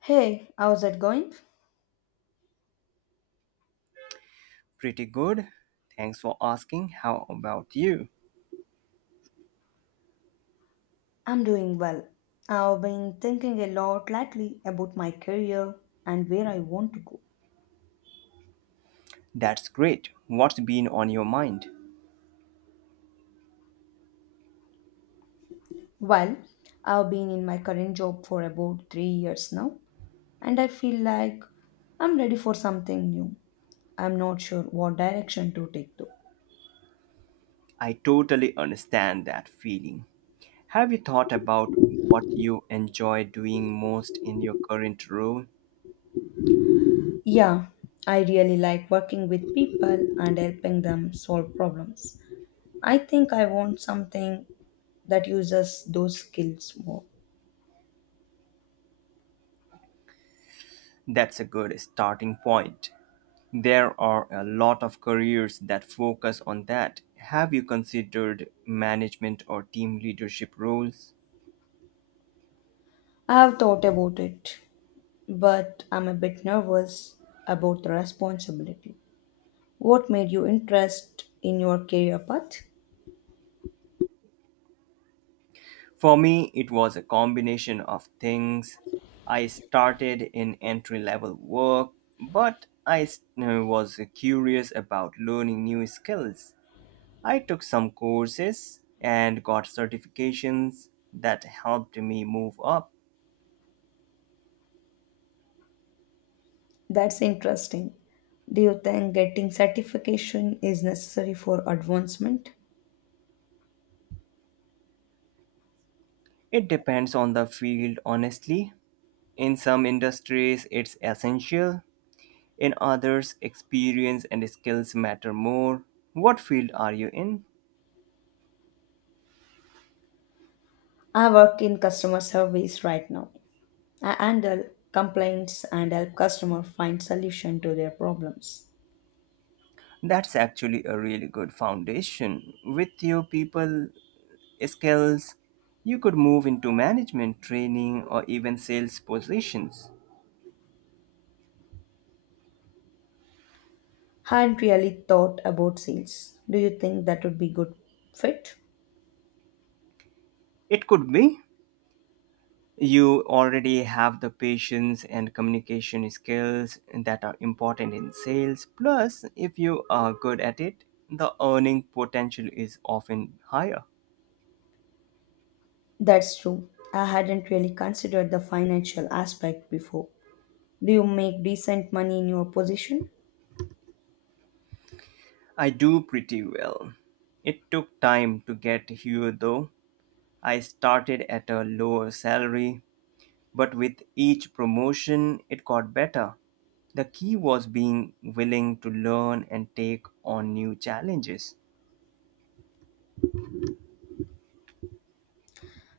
Hey, how's it going? Pretty good. Thanks for asking. How about you? I'm doing well. I've been thinking a lot lately about my career and where I want to go. That's great. What's been on your mind? Well, I've been in my current job for about 3 years now, and I feel like I'm ready for something new. I'm not sure what direction to take though. I totally understand that feeling. Have you thought about what you enjoy doing most in your current role? Yeah, I really like working with people and helping them solve problems. I think I want something that uses those skills more. That's a good starting point. There are a lot of careers that focus on that. Have you considered management or team leadership roles? I have thought about it, but I'm a bit nervous about the responsibility. What made you interest in your career path? For me, it was a combination of things. I started in entry level work, but was curious about learning new skills. I took some courses and got certifications that helped me move up. That's interesting. Do you think getting certification is necessary for advancement? It depends on the field, honestly. In some industries, it's essential. In others, experience and skills matter more. What field are you in? I work in customer service right now. I handle complaints and help customer find solution to their problems. That's actually a really good foundation. With your people skills, you could move into management training or even sales positions. Hadn't really thought about sales. Do you think that would be good fit? It could be you already have the patience and communication skills that are important in sales. Plus, if you are good at it, the earning potential is often higher. That's true. I hadn't really considered the financial aspect before. Do you make decent money in your position? I do pretty well. It took time to get here though. I started at a lower salary, but with each promotion, it got better. The key was being willing to learn and take on new challenges.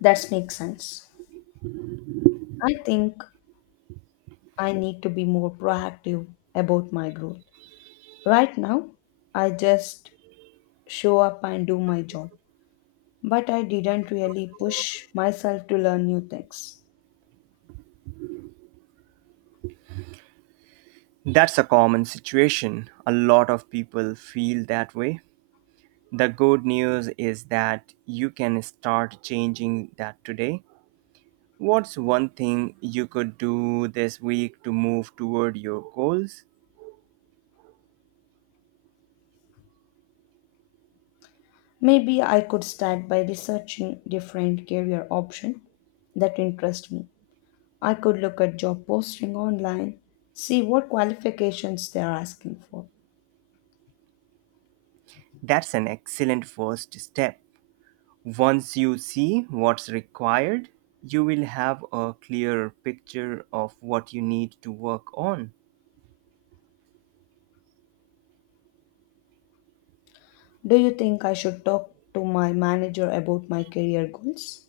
That makes sense. I think I need to be more proactive about my growth. Right now, I just show up and do my job, but I didn't really push myself to learn new things. That's a common situation. A lot of people feel that way. The good news is that you can start changing that today. What's one thing you could do this week to move toward your goals? Maybe I could start by researching different career options that interest me. I could look at job posting online, see what qualifications they are asking for. That's an excellent first step. Once you see what's required, you will have a clearer picture of what you need to work on. Do you think I should talk to my manager about my career goals?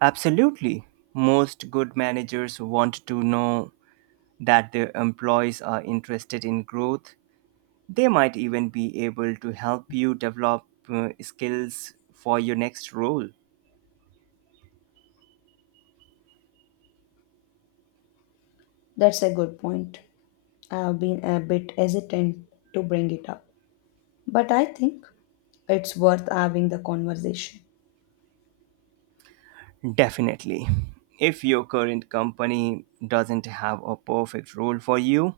Absolutely. Most good managers want to know that their employees are interested in growth. They might even be able to help you develop skills for your next role. That's a good point. I've been a bit hesitant to bring it up, but I think it's worth having the conversation. Definitely. If your current company doesn't have a perfect role for you,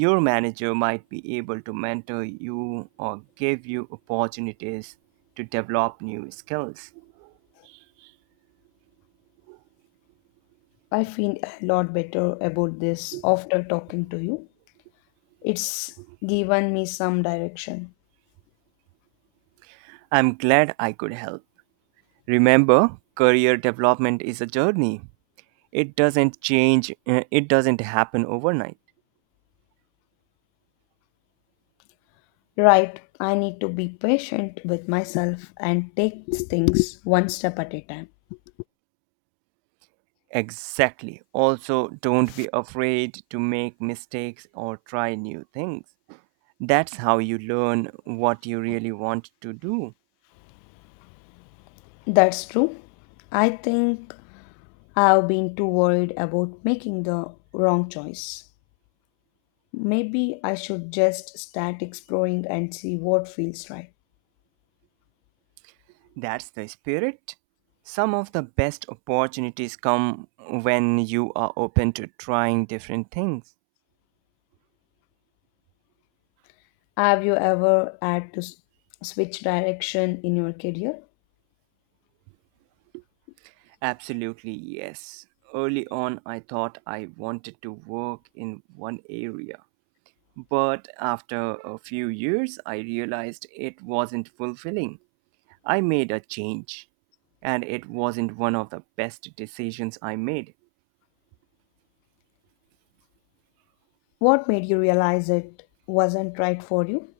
your manager might be able to mentor you or give you opportunities to develop new skills. I feel a lot better about this after talking to you. It's given me some direction. I'm glad I could help. Remember, career development is a journey. It doesn't happen overnight. Right, I need to be patient with myself and take things one step at a time. Exactly. Also, don't be afraid to make mistakes or try new things. That's how you learn what you really want to do. That's true. I think I've been too worried about making the wrong choice. Maybe I should just start exploring and see what feels right. That's the spirit. Some of the best opportunities come when you are open to trying different things. Have you ever had to switch direction in your career? Absolutely, yes. Early on, I thought I wanted to work in one area. But after a few years, I realized it wasn't fulfilling. I made a change, and it wasn't one of the best decisions I made. What made you realize it wasn't right for you?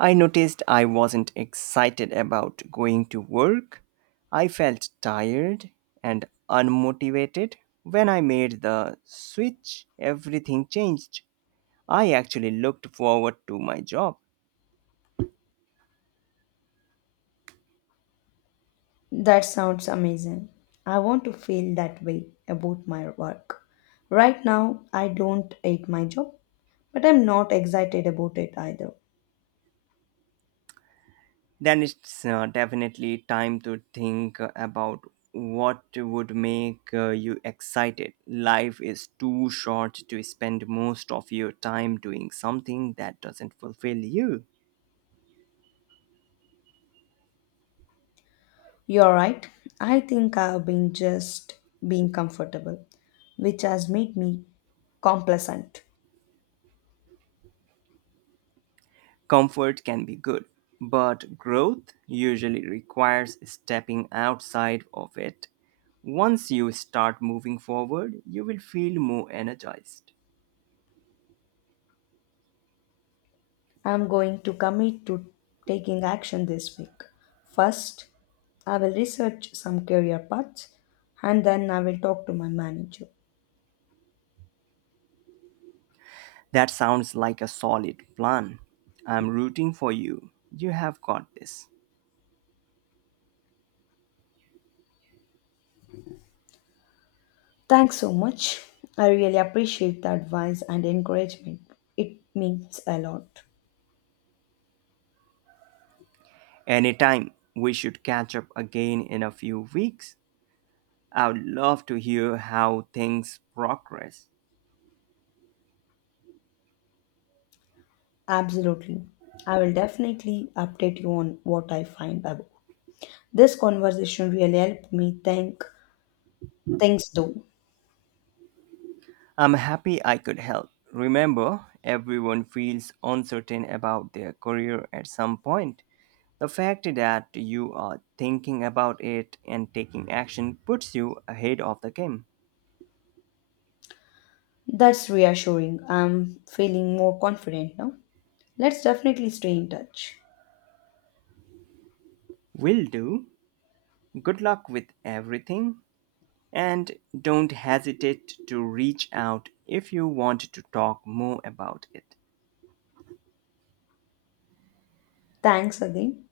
I noticed I wasn't excited about going to work. I felt tired and unmotivated. When I made the switch, everything changed. I actually looked forward to my job. That sounds amazing. I want to feel that way about my work. Right now, I don't hate my job, but I'm not excited about it either. Then it's definitely time to think about what would make you excited. Life is too short to spend most of your time doing something that doesn't fulfill you. You're right. I think I've been just being comfortable, which has made me complacent. Comfort can be good, but growth usually requires stepping outside of it. Once you start moving forward, you will feel more energized. I'm going to commit to taking action this week. First, I will research some career paths and then I will talk to my manager. That sounds like a solid plan. I'm rooting for you. You have got this. Thanks so much. I really appreciate the advice and encouragement. It means a lot. Anytime, we should catch up again in a few weeks. I would love to hear how things progress. Absolutely. I will definitely update you on what I find about. This conversation really helped me think things though. I'm happy I could help. Remember, everyone feels uncertain about their career at some point. The fact that you are thinking about it and taking action puts you ahead of the game. That's reassuring. I'm feeling more confident now. Let's definitely stay in touch. Will do. Good luck with everything. And don't hesitate to reach out if you want to talk more about it. Thanks again.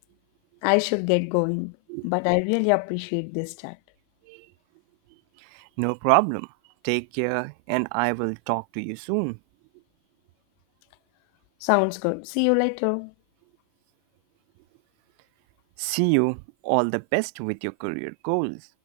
I should get going, but I really appreciate this chat. No problem. Take care, and I will talk to you soon. Sounds good. See you later. See you. All the best with your career goals.